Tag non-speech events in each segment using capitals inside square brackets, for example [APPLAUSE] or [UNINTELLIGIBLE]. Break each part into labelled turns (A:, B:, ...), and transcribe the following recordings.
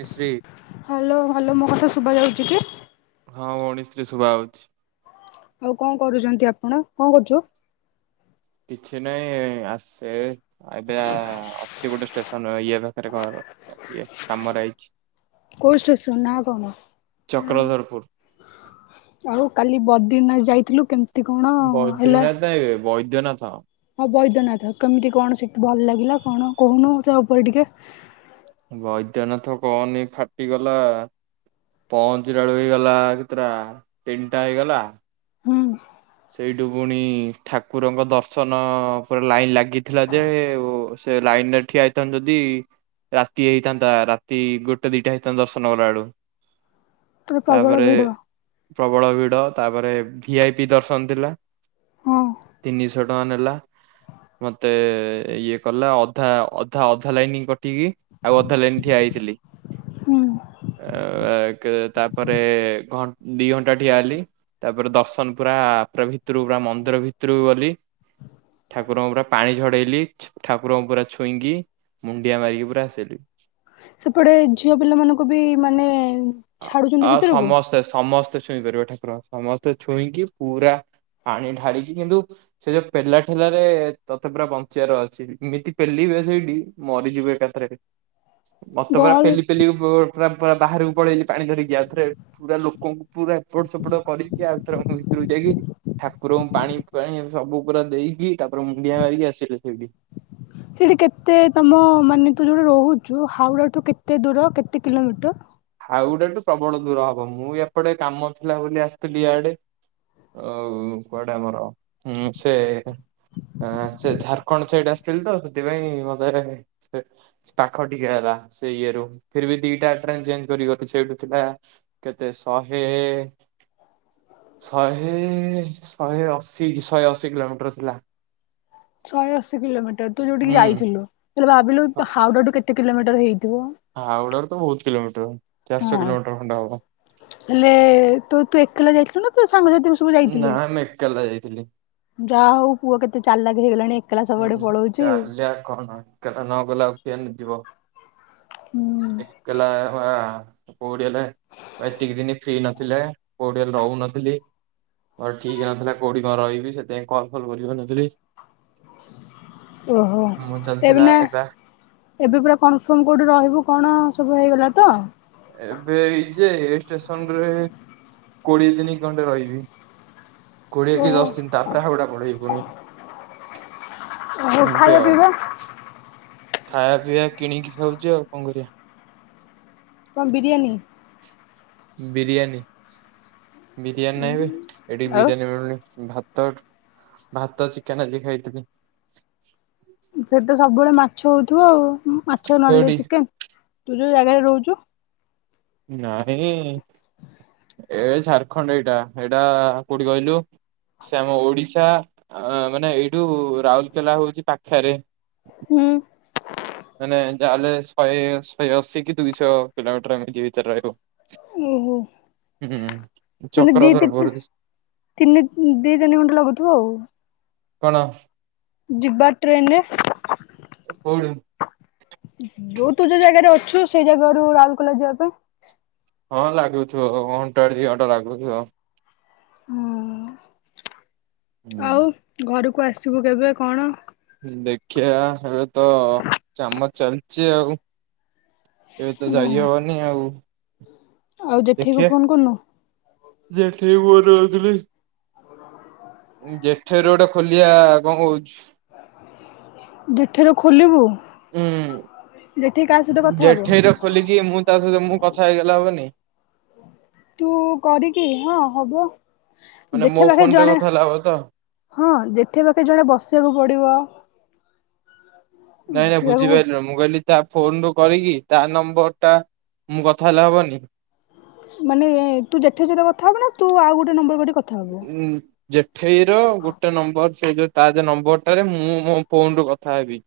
A: ମିସିରି
B: hello hello ମୋ କଥା ଶୁଭା ଯାଉଛି କି?
A: ହଁ ଉଣେଇଶରେ ଶୁଭା ହଉଛି।
B: ଆଉ କଣ କରୁଛନ୍ତି ଆପଣ କଣ କରୁଛୁ?
A: କିଛି ନହିଁ ଆସେ ଏବେ ଅଛି ଗୋଟେ ଷ୍ଟେସନ ଇଏ ପାଖରେ କଣ ଇଏ କାମରେ ଆଇଛି।
B: କୋଉ ଷ୍ଟେସନ ନା କଣ?
A: ଚକ୍ରଧରପୁର
B: ଆଉ କାଲି ବଦ୍ରନାଥ ଯାଇଥିଲୁ କେମତି
A: ବୈଦ୍ରୀନାଥ ନାଇଁ ବେ ବୈଦ୍ୟନାଥ।
B: ହଁ ବୈଦ୍ୟନାଥ। କେମିତି କଣ ସେଠି ଭଲ ଲାଗିଲା କଣ କହୁନୁ ତା ଉପରେ ଟିକେ?
A: ବୈଦ୍ୟନାଥ କହନି ଫାଟିଗଲା। ପହଞ୍ଚିିଲା ବେଳୁ ହେଇଗଲା କେତେଟା ତିନିଟା ହେଇଗଲା।
B: ହୁଁ।
A: ସେଇଠୁ ପୁଣି ଠାକୁରଙ୍କ ଦର୍ଶନ ପ ଲାଇନ୍ ଲାଗିଥିଲା ଯେ ସେ ଲାଇନ୍ ରେ ଠିଆ ହେଇଥାନ୍ତୁ ଯଦି ରାତି ହେଇଥାନ୍ତା ରାତି ଗୋଟେ ଦିଟା ହେଇଥାନ୍ତା ଦର୍ଶନ କଲା ବେଳୁ।
B: ପୁରା ପ୍ରବଳ
A: ତାପରେ
B: ଭିଡ
A: ପ୍ରବଳ ଭିଡ। ତାପରେ ଠିଆ ଦର୍ଶନ ଥିଲା।
B: ହଁ
A: ତିନିଶହ ଟଙ୍କା ନେଲା। ମତେ ଇଏ କଲା ଅଧା ଅଧା ଅଧା ଲାଇନିଂ କଟିକି ଆଉ ଅଧା ଲାଇନ୍ ଠିଆ ହେଇଥିଲି।
B: ହୁଁ।
A: ତାପରେ ଘ ଦି ଘଣ୍ଟା ଠିଆ ହେଲି। ତାପରେ ଦର୍ଶନ ପୁରା ଭିତରୁ ପୁରା ମନ୍ଦିର ଭିତରକୁ ଗଲି। ଠାକୁରଙ୍କ ପୁରା ପାଣି ଝଡେଇଲି ଠାକୁରଙ୍କଙ୍କୁ ପୁରା ଛୁଇଁକି। ମୁଣ୍ଡିିଆ ମାରିକି ପୁରା ଆସିଲୁ।
B: ସେପଟେ ଝିଅ ପିଲା ମାନଙ୍କୁ ବି ମାନେ ଛାଡୁଛନ୍ତି ଭିତରକୁ?
A: ସେ ସମସ୍ତେ ସମେ ଛୁଇଁ ପାରିବ ଠାକୁର ସମସ୍ତେ ଛୁଇଁକି ପୁରା ପାଣି ଢାଳିକି କିନ୍ତୁ ସେ ଯୋଉ ପେଲା ଠେଲାରେ ତତେ ପୁରା ବଞ୍ଚିବାର ଅଛି ଏମିତି ପେଲିବେ ସେଇଠି ମରିଯିବେ ଏକାଥରେ। [UNINTELLIGIBLE] ମତେ ପୁରା
B: ଗହଳି
A: ପେଲି ପେଲିି ପ ପୁରା ବାହାରକୁ ପଳେଇଲି ପାଣି ଧରିକି ଆଉରେ ପୁରା ଲୋକଙ୍କୁ। ପୁରା ଏପଟ ସେପଟ କରିକି ଆଉଛି। ଭିତରକୁ ଯାଇକି ଠାକୁରଙ୍କୁ ପାଣି ଫାଣି ସବୁ ପୁରା ଦେଇକି ତାପରେ ମୁଣ୍ଡିଆ ମାରିକି ଆସିଲେ ସେଇଠି।
B: ସେଠି କେତେ ତମ ମାନେ ତୁ ଯୋଉଟ ରହୁଛୁ ହାଉଡାଠୁ କେତେ ଦୂର କେତେ କିଲୋମିଟର?
A: ହାଉ ଡାଠୁ ପ୍ରବଳ ଦୂର ହବ ମୁଁ ଏପଟେ କାମ ଥିଲା ବୋଲି ଆସିଥିଲି ଇାଆଡେ। ଆଉ କୁଆଡେ ଆମରଁ ସେ ଆ ସେ ଝାାରଖଣ୍ଡ ସାଇଡ୍ ଆସିଥିଲି ତ ସେଥିପାଇଁ ମତେ ପାଖ ଟିକେ ହେଲା ସେଇ ଇଏରୁ ଫିର ବି ଦିଟା ଟ୍ରେନ୍ଞ କରି ସେଇଠୁ ଥିଲା କେତେ ଶହେ ଶହେ ଶହେ ଅଶୀ ଶହେ ଅଶୀ କିଲୋମିଟର ଥିଲା।
B: ଶହେ ଅଶୀ କିଲୋମିଟର ତୁ ଯୋଉଠିକି
A: ହୁଁ।
B: ଯାଇଥିଲୁ ତାଲେ ଭାବିଲୁ ହାଉ ଟାଠୁ କେତେ କିଲୋମିଟର ହେଇଥିବ?
A: ହାଉଡ଼ା ତ ବହୁତ କିଲୋମିଟର ଚାରିଶହ
B: ହଁ
A: କିଲୋମିଟର ଖଣ୍ଡେ ହବ।
B: ହେଲେ ତୁ ତୁ ଏକାଲା ଯାଇଥିଲୁ ନା ତୋ ସାଙ୍ଗସାଥି। ମିଶି
A: ନା ଆମେ ଏକାଲା ଯାଇଥିଲୁ।
B: ଯାହା ହଉ ପୁଅ କେତେ ଚାଲାଖ ହେଇଗଲାଣି। ଏକଲା
A: ହୁଁ
B: ସବୁଆଡେ ପଳଉଛି।
A: ଚାଲିଲ କଣ ଗଲା ନ ଗଲା ଆଉ ପଏନ ଯିବ।
B: ହୁଁ।
A: ହେଲା ବା ପଉଡିଆଲେ। ଏତିକି ଦିନ ଫ୍ରି ନଥିଲେ କୋଉଠି ରହୁନଥିଲି। ମୋର ଠିକ ନଥିଲା କୋଉଠି କଣ ରହିବି ସେଥିପାଇଁ କାନ୍ଫୋର୍ମ କରି ନଥିଲି।
B: ଓହୋ
A: କାମ
B: ଏବେ
A: ଚାଲିଥିଲା
B: ନା?
A: ଏଟା
B: ଏବେ ପୁରା କନଫର୍ମ କୋଉଠି ରହିବୁ କଣ ସବୁ ହେଇଗଲା ତ?
A: ଏବେ ଏଇ ଯେ ଏ ଷ୍ଟେସନ ରେ କୋଡିଏ ଦିନି ଖଣ୍ଡେ ରହିବି। କୋଡିଏ କି
B: ଓହୋ
A: ଦଶ ଦିନ ତାପରେ ହାୱାଡା ପଳେଇବି ପୁଣିି।
B: ହଉ ଖାଇଲେ ପିଇବୁ।
A: ଖାଇବା ପିଇବା କିଣିକି ଖାଉଛି ଆଉ କଣ କରିବା।
B: କଣ ବିରିୟାନୀ।
A: ବିରିୟାନୀ ବିରିୟାନୀ ନାହିବେ ଏଠି
B: ଆଉ
A: ବିରିୟାନୀ ମିଳୁନି ଭାତ। ଭାତ ଚିକେନ ଆଜି ଖାଇଥିଲି।
B: ସେ ତ ସବୁବେଳେ ମାଛ ହଉଥିବ ଆଉ ମାଛ ନଲେ
A: କୋଉଠି
B: ଚିକେନ ତୁ ଯୋଉ ଜାଗାରେ ରହୁଛୁ।
A: ନାହିଁ। ଏ ଝାରଖଣ୍ଡ ଏଇଟା ଏଇଟା କୋଉଠି କହିଲୁ ସେ ଆମ ଓଡିଶା ଅ ମାନେ ଏଇଠୁ ରାଉରକେଲା ହଉଛି ପାଖରେ।
B: ହୁଁ।
A: ମାନେ ଯାହାହେଲେ ଶହେ ଶହେ ଅଶୀ କି ଦୁଇଶହ କିଲୋମିଟର ଏମିତି ଭିତରେ ରହିବ। [INAUDIBLE]
B: ଓହୋ ମାନେ
A: ଚକ୍ରଧରପୁର
B: ଦିତି ତିନି ଦି ତିନି ଘଣ୍ଟା ଲାଗୁଥିବ ଆଉ।
A: କଣ?
B: ଯିବା ଟ୍ରେନରେ।
A: କୋଉଠି।
B: ଯୋଉ ତୁ ଯୋଉ ଜାଗାରେ ଅଛୁ ସେଇ ଜାଗାାରୁ ରାଉରକେଲା ଯିବା ପା।
A: ହଁ ଲାଗୁଥିବ ଘଣ୍ଟା ଦି ଘଣ୍ଟା ଲାଗୁଥିବ।
B: ହଁ
A: ହୁଁ।
B: ଆଉ ଘରକୁ ଆସିବୁ କେବେ କଣ?
A: ଦେଖିବା ଏବେ ତ କାମ ଚାଲିଛି ଆଉ। ଏବେ ତ ଯାଇ ହବ ନି ଆଉ।
B: ଆଉ ଯେଠିକୁୁ ଫୋନ କରିନୁ?
A: ଯେଠି କୁ ଫୋନ୍ କରିଥିଲି
B: [INAUDIBLE]
A: ଜେଠେ ର ଗୋଟେ ଖୋଲିବା କଣ କହୁଛୁ?
B: ଯେଠେର ଖୋଲିବୁ
A: ଉଁ
B: ଯେଠି କାହା ସହିତ କଥା ହେବ?
A: ଜେଠେଇର ଖୋଲିକି ମୁଁ ତା ସହିତ ମୁଁ କଥା ହେଇଗଲେ ହବନି।
B: ତୁ କରିକି ହଁ ହବ
A: ମାନେ ମୋ
B: ଯେଠେ ପାଖେ
A: ଫୋନରେ
B: ଜଣେ
A: କଥା ହେଲେ ହବ ତ?
B: ହଁ ଯେଠେ ପାଖେ ଜଣେ ବସିବାକୁ ପଡିବ।
A: ନାଇଁ ନାଇ ବୁଝିପାରିଲୁନି ମୁଁ କହିଲି ତା ଫୋନ ରୁ କରିକି ତା ନମ୍ବର ଟା ମୁଁ କଥା ହେଲେ ହବନି?
B: ମାନେ ତୁ ଯେଠେ ସହିତ କଥା ହବୁ ନା ତୁ ଆଉ ଗୋଟେ ନମ୍ବର କରି କଥା ହବୁ।
A: ଉଁ ଜେଠେଇର ଗୋଟେ ନମ୍ବର ସେ ଯୋଉ ତା ଯୋଉ ନମ୍ବରଟାରେ ମୁଁ ମୋ ଫୋନରୁ କଥା ହେବି।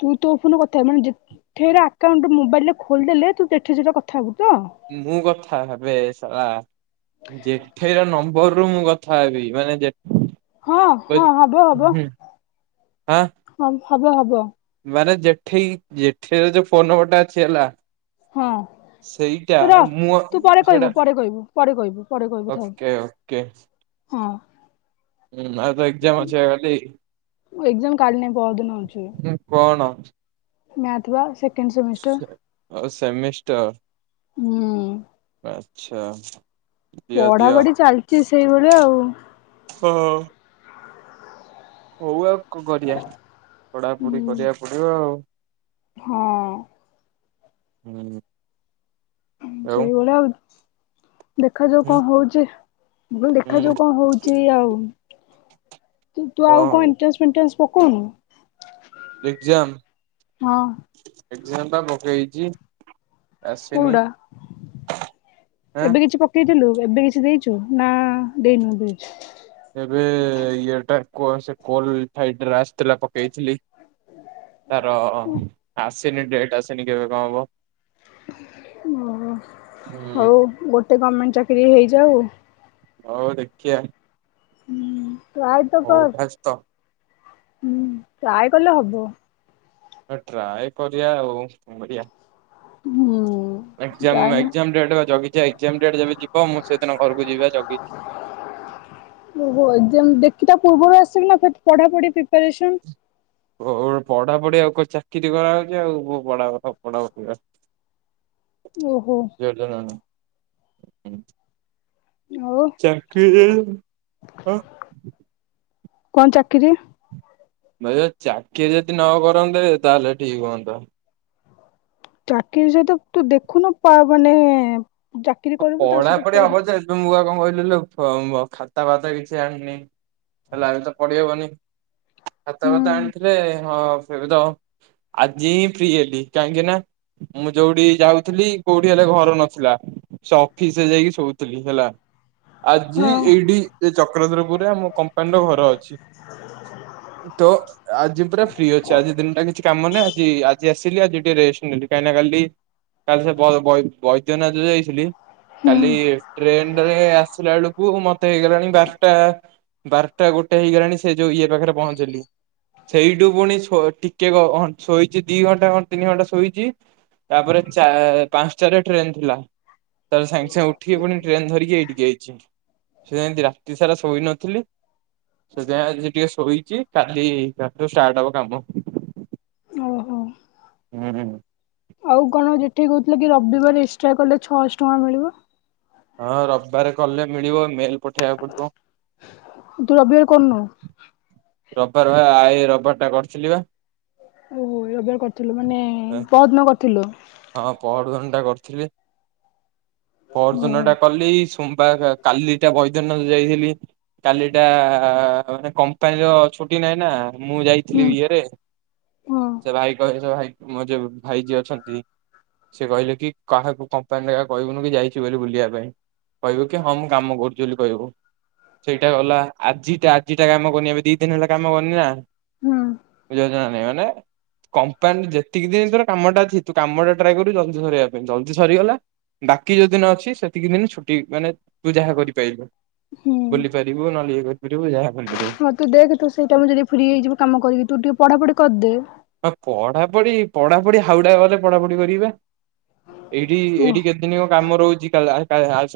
B: ତୁ ତୋ ଫୋନରୁ କଥାହବୁ ମାନେ ଜେଠେଇର ଆକାଉଣ୍ଟ ମୋବାଇଲରେ ଖୋଲିଦଲେ ତୁ ଜେଠେଇ ସହିତ କଥା ହବୁ ତ?
A: ମୁଁ କଥା ହେବେ ଶଳା। ଜେଠେଇର ନମ୍ବରରୁ ମୁଁ କଥା ହେବି ମାନେ ଯେ
B: ହଁ ହଁ ହବ, ହବ,
A: ଆଁ
B: ହଁ ହବ, ହବ।
A: ମାନେ ଯେଠେଇ ଯେଠିଇର ଯୋଉ ଫୋନ୍ ନମ୍ବରଟା ଅଛି ହେଲା
B: ହଁ
A: ସେଇଟା
B: ତୁ ରଅ
A: ମୁଁ
B: ତୁ ପରେ କହିବୁ,
A: ସେଇଟା
B: ପରେ କହିବୁ, ପରେ କହିବୁ, ପରେ କହିବୁ ଥାଉ।
A: ଓକେ ଓକେ
B: ହଁ
A: ହୁଁ ଆଉ ତୋ ଏକ୍ଜାମ ଅଛିିପା କାଲି।
B: ଏକ୍ଜାମ କାଲି ନାଇଁ ପହରଦିନ ଅଛି।
A: ସେ କଣ ଅଛି?
B: ମ୍ୟାଥ୍ ବା ସେ
A: ସେ ଅ ସେମିଷ୍ଟର,
B: ହୁଁ।
A: ଆଚ୍ଛା। ଦିଅ ଦିଅ
B: ପଢ଼ାପଢି ଚାଲିଚି ସେଇଭଳିଆ ଆଉ।
A: ହଁ ହଉ ଆଉ କ କରିବା, ପଢ଼ାପଢି
B: ହୁଁ
A: କରିବାକୁ ପଡିବ ଆଉ।
B: ହଁ
A: ହୁଁ
B: ସେଇଭଳିଆ ଆଉ, ଦେଖାଯାଉ
A: ହୁଁ
B: କଣ ହଉଛି। ମୁଁ କହିଲି
A: ହୁଁ
B: ଦେଖାଯାଉ କଣ ହଉଚି ଆଉ। ତୁ, ତୁ ଆଉ କଣ ଏଣ୍ଟ୍ରାନ୍ସ ଫେଣ୍ଟ୍ରାନ୍ସ ପକଉନୁ?
A: ଏଗ୍ଜାମ୍,
B: ହଁ
A: ଏଗ୍ଜାମ୍ ପା ପକେଇଚି।
B: କୋଉଟା,
A: ଆଁ
B: ଏବେ କିଛି ପ କେଇଥିଲୁ ଏବେ କିଛି ଦେଇଛୁ ନା ଦେଇନୁ ଏବେ କିଛି?
A: ଏବେ ଇଏଟା କ ସେ କଲ୍ ରିଫାଇଟରେ ଆସିଥିଲା ପକେଇଥିଲି। ତାର ଆସିନି ଡେଟ୍ ଆସିନି କେବେ କଣ ହବ?
B: ମୁଁ,
A: ହୁଁ
B: ହଉ ଗୋଟେ ଗମେଣ୍ଟ ଚାକିରି ହେଇଯାଉ।
A: ହଉ ଦେଖିଆ।
B: ଟ୍ରାଏ ତ
A: ହଉ
B: କର,
A: ଫାଷ୍ଟ
B: ହୁଁ, ଟ୍ରାଏ କଲେ ହବ।
A: ତ ଟ୍ରାଏ କରିବା ଆଉ କରିବା,
B: ହୁଁ
A: ଏଗ୍ଜାମ୍
B: ଟ୍ରାଏ ନା
A: ଏଗ୍ଜାମ୍ ଡେଟ୍ ପା ଜଗିଚି ଆଇ ଏଗ୍ଜାମ୍ ଡେଟ୍ ଯେବେ ଯିବ ମୁଁ ସେଦିନ ଘରକୁ ଯିବି ପା ଜଗିଚି।
B: ଓହୋ ଏଗ୍ଜାମ୍ ଦେଖି ତା ପୂର୍ବରୁ ଆସିଲୁ ନା [UNINTELLIGIBLE] ପଢାପଢି ପ୍ରିପାରେସନ୍
A: କଣ ପଢାପଢି ଆଉ କ ଚାକିରି କରାହଉଛି ଆଉ ପଢ଼ାଅ ନ ପଢାଅ [UNINTELLIGIBLE]
B: ଓହୋ।
A: ଜଣାନାହିଁ।
B: ଆଉ
A: ଚାକିରି ହଁ।
B: କଣ ଚାକିରି?
A: ଭାଇ ଯଦି ଚାକିରୀ ଯଦି ନ କରନ୍ତେ ତାହେଲେ ଠିକ୍ ହୁଅନ୍ତା।
B: ଚାକିରୀ ସହିତ ତୁ ଦେଖୁନୁ ପା ମାନେ ଚାକିରି କରିବୁ ତା ସହିତ ପଢିବୁ।
A: ତୁ ମୁଗା କଣ କହିଲୁ ଲୋ [UNINTELLIGIBLE] ଖାତା ଫାତା କିଛି ଆଣିନି? ହେଲେ ଆମେ ତ ପଢ଼ି ହବନି, ଖାତା
B: ହୁଁ
A: ଫାତା ଆଣିଥିଲେ ହଁ ସେବିତ ଆଜି ହିଁ ଫ୍ରି ହେଲି କାହିଁକି ନା ମୁଁ ଯୋଉଠି ଯାଉଥିଲି କୋଉଠି ହେଲେ ଘର ନଥିଲା ସେ ଅଫିସିରେ ଯାଇକି ଶୋଉଥିଲି ହେଲା ଆଜି
B: ହଁ
A: ଏଇଠି ଚକ୍ରଧରପୁରରେ ଆମ କମ୍ପାନୀର ଘର ଅଛି ତ ଅ ଆଜି ପୁରା ଫ୍ରି ଅଛି ଆଜି ଦିନଟା କିଛି କାମ ନାହିଁ ଆଜି ଆଜି ଆସିଲି ଆଜି ଟିକେ ରେଷ୍ଟେ ନେବି କାହିଁକି ନା କାଲି କାଲି ସେ ବୈଦ୍ୟନା ଯାଇଥିଲି
B: ହୁଁ
A: କାଲି ଟ୍ରେନରେ ଆସିଲା ବଳକୁ ମେ ମତେ ହେଇଗଲାଣି ବାରଟା ବାରଟା ଗୋଟେ ହେଇଗଲାଣି ସେ ଯୋଉ ଇଏ ପାଖରେ ପହଞ୍ଚିଲି ସେଇଠୁ ପୁଣି ଟିକେ ଶୋଇଛି ଦି ଘଣ୍ଟା କଣ ତିନି ଘଣ୍ଟା ଶୋଇଛି ତାପରେ ପାଞ୍ଚଟାରେ ଟ୍ରେନ୍ ଥିଲା ତାପରେ ସାଙ୍ଗେ ସାଙ୍ଗେ ଉଠିକି ପୁଣି ଟ୍ରେନ ଧରିକି ଏଇଠିକି ଆଇଛି ସେମିତି ରାତି ସାରା ଶୋଇନଥିଲି ସେଥିପାଇଁ ଆଜି ଟିକେ ଶୋଇଛି କାଲି କାଲିଠୁ ଷ୍ଟାର୍ଟ ହବ କାମ
B: ଓହୋ।
A: ହୁଁ
B: ଆଉ କଣ ଯେଠି କହୁଥିଲେ କି ରବିବାର ଏକ୍ସ୍ରା କଲେ ଛଅଶହ ଟଙ୍କା ମିଳିବ
A: ହଁ ରବିବାରେ କଲେ ମିଳିବ ମେଲ୍ ପଠେଇବାକୁ ପଡ଼ିବ
B: ତୁ ରବିବାର କରୁନୁ
A: ରବିବାର ପା ଏଇ ରବିବାର ଟା କରୁଥିଲି ପା
B: ଓହୋ ଏଇ ରବିବାର କରିଥିଲୁ ମାନେ ପହରଦିନ କରିଥିଲୁ
A: ହଁ ପହରଦିନ ଟା କରିଥିଲି ପହରଦିନ
B: ଓହୋ
A: ଟା କଲି କୁମ୍ବା କାଲି ଟା ବୈଦ୍ୟନାଥ ଯାଇଥିଲି କାଲିଟା ମାନେ କମ୍ପାନୀର ଛୁଟି ନାହିଁ ନା ମୁଁ
B: ହୁଁ
A: ଯାଇଥିଲି ଇଏରେ
B: ହଁ।
A: ସେ ଭାଇ କହଥିଲେ ସେ ଭାଇ ମୋର ଯୋଉ ଭାଇ ଯିଏ ଅଛନ୍ତି ସେ କହିଲେ କି କାହାକୁ କମ୍ପାନୀରେ କହିବୁନି କି ଯାଇଛି ବୋଲି ବୁଲିବା ପାଇଁ କହିବୁ କି ହଁ ମୁଁ କାମ କରୁଛି ବୋଲି କହିବୁ ସେଇଟା ଗଲା ଆଜିଟା ଆଜିଟା କାମ କରନି ଏବେ ଦି ଦିନ ହେଲା କାମ କରନି ନା
B: ହୁଁ
A: ବୁଝିପାରୁଛ ନାଇଁ ମାନେ କମ୍ପାନୀ ଯେତିକି ଦିନ ତୋର କାମଟା କାମ ଟା ଟ୍ରାଏ କରୁବୁ ଜଲ୍ଦି ସରିବା ପାଇଁ ଜଲ୍ଦି ସରିଗଲା ବାକି ଯୋଉଦିନ ଅଛି ସେତିକି ଦିନ ଛୁଟି ମାନେ ତୁ ଯାହା କରିପାରିବୁ
B: ହୁଁ
A: ବୁଲିପାରିବୁ ନହେଲେ ଇଏ କରିପାରିବୁ ଯାହା କରିପାରିବୁ
B: ହଁ ତୁ ଦେଖେ ସେଇଟା ମୁଁ ଯଦି ଫ୍ରି ହେଇଯିବ କାମ କରିବି ତୁ ଟିକେ ପଢ଼ାପଢ଼ି କରିଦେ
A: ହ ପଢ଼ାପଢ଼ି ପଢ଼ାପଢ଼ି ହାଉଡା ଗଲେ ପଢ଼ାପଢ଼ି କରିବି ପା ଏଇଠି
B: ଓ
A: ଏଇଠି କେ ଦିନ କାମ ରହୁଛି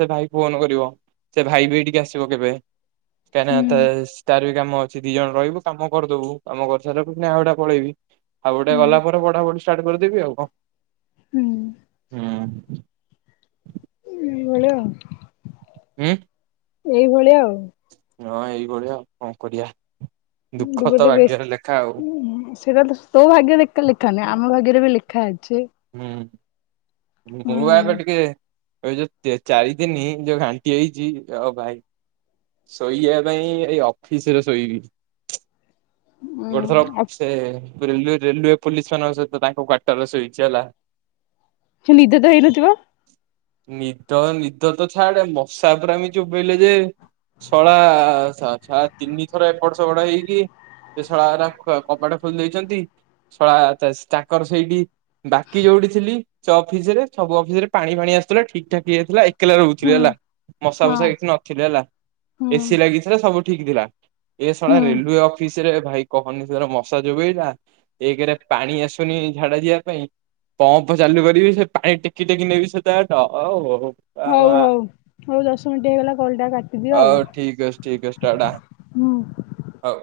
A: ସେ ଭାଇ ଫୋନ୍ କରିବ ସେ ଭାଇ ବି ଏଇଠିକି ଆସିବ କେବେ କାହିଁକିନା
B: ହୁଁ
A: ତାର ବି କାମ ଅଛି ଦି ଜଣ ରହିବୁ କାମ କରିଦବୁ କାମ କରି ସାରିଲା ପରେ ହାଓଡ଼ା ପଳେଇବି ହାଓଡ଼ା
B: ହୁଁ
A: ଗଲା ପରେ ପଢ଼ାପଢ଼ି ଷ୍ଟାଟେ କରିଦେବି ଆଉ କଣ
B: ହୁଁ
A: ହୁଁ
B: ଏଇଭଳିଆ ଆଉ
A: ହୁଁ
B: ଏଇଭଳିଆ ଆଉ
A: ହଁ ଏଇଭଳିଆ ଆଉ କଣ କରିବା ଦୁଃଖ ତ
B: ଡୁବଦେ ବେଶ
A: ଭାଗ୍ୟରେ ଲେଖା ଆଉ
B: ହୁଁ ସେଇଟା ତୋ ଭାଗ୍ୟରେ ଏକା ଲେଖା ନାହିଁ ଆମ ଭାଗ୍ୟରେ ବି ଲେଖା ଅଛି
A: ହୁଁ
B: ହୁଁ
A: ବେଉ ପାଏବେ ଟିକେ ଏଇ ଯୋଉ ଚାରି ଦିନି ଯୋଉ ଘାଣ୍ଟି ହେଇଛି ଆଉ ଭାଇ ଶୋଇବା ପାଇଁ ଏଇ ଅଫିସିରେ ଶୋଇବି
B: ଉଁ
A: ଗୋଟେ ଥର
B: ଆଉ
A: ସେ ରେୱଏ ପୋଲିସି ମାନଙ୍କ ସହିତ ତାଙ୍କ କ୍ଵାଟରରେ ଶୋଇଛି ହେଲା
B: କି ନିଦ ତ ହେଇନଥିବ
A: ନିଦ ନିଦ ତ ଛାଡ ମଶା ପୁରା ଏମିତି ଚୋବେଇଲେ ଯେ ଶଳା ଛା ତିନି ଥର ଏପଟ ସେପଡ ହେଇକି ସେ ଶଳା କବାଟ ଖୋଲି ଦେଇଛନ୍ତି ଶଳା ତାଙ୍କର ସେଇଠି ବାକି ଯୋଉଠି ଥିଲି ଅଫିସରେ ସବୁ ଅଫିସ ରେ ପାଣି ଫାଣି ଆସୁଥିଲା ଠିକ ଠାକ ହେଇଯାଇଥିଲା ଏକଲା ରହୁ
B: ହୁଁ
A: ହେଲା ମଶା
B: ହଁ।
A: ଫସା କିଛି ନଥିଲି ହେଲା
B: ହୁଁ
A: ଏସି ଲାଗିଥିଲା ସବୁ ଠିକ ଥିଲା ଏଇା
B: ହୁଁ।
A: ରେଲୱେ ଅଫିସ ରେ ଭାଇ କହନିର ମଶା ଚୋଵେଇଲା ଏକରେ ପାଣି ଆସୁନି ଝାଡା ଯିବା ପାଇଁ ପମ୍ପ ଚାଲୁ କରିବି ସେ ପାଣି ଟେକି ଟେକି ନେବି ସେତ ବାଟ ବୋପା
B: ହଉ
A: ମା
B: ହଉ ହଉ ଦଶ ମିନିଟ୍ ହେଇଗଲା କଲ୍ ଟା କାଟିଦିଅ
A: ଆଉ ଠିକ ଅଛି ଠିକ ଅଛି ଟାଟା
B: ହୁଁ।
A: ହଉ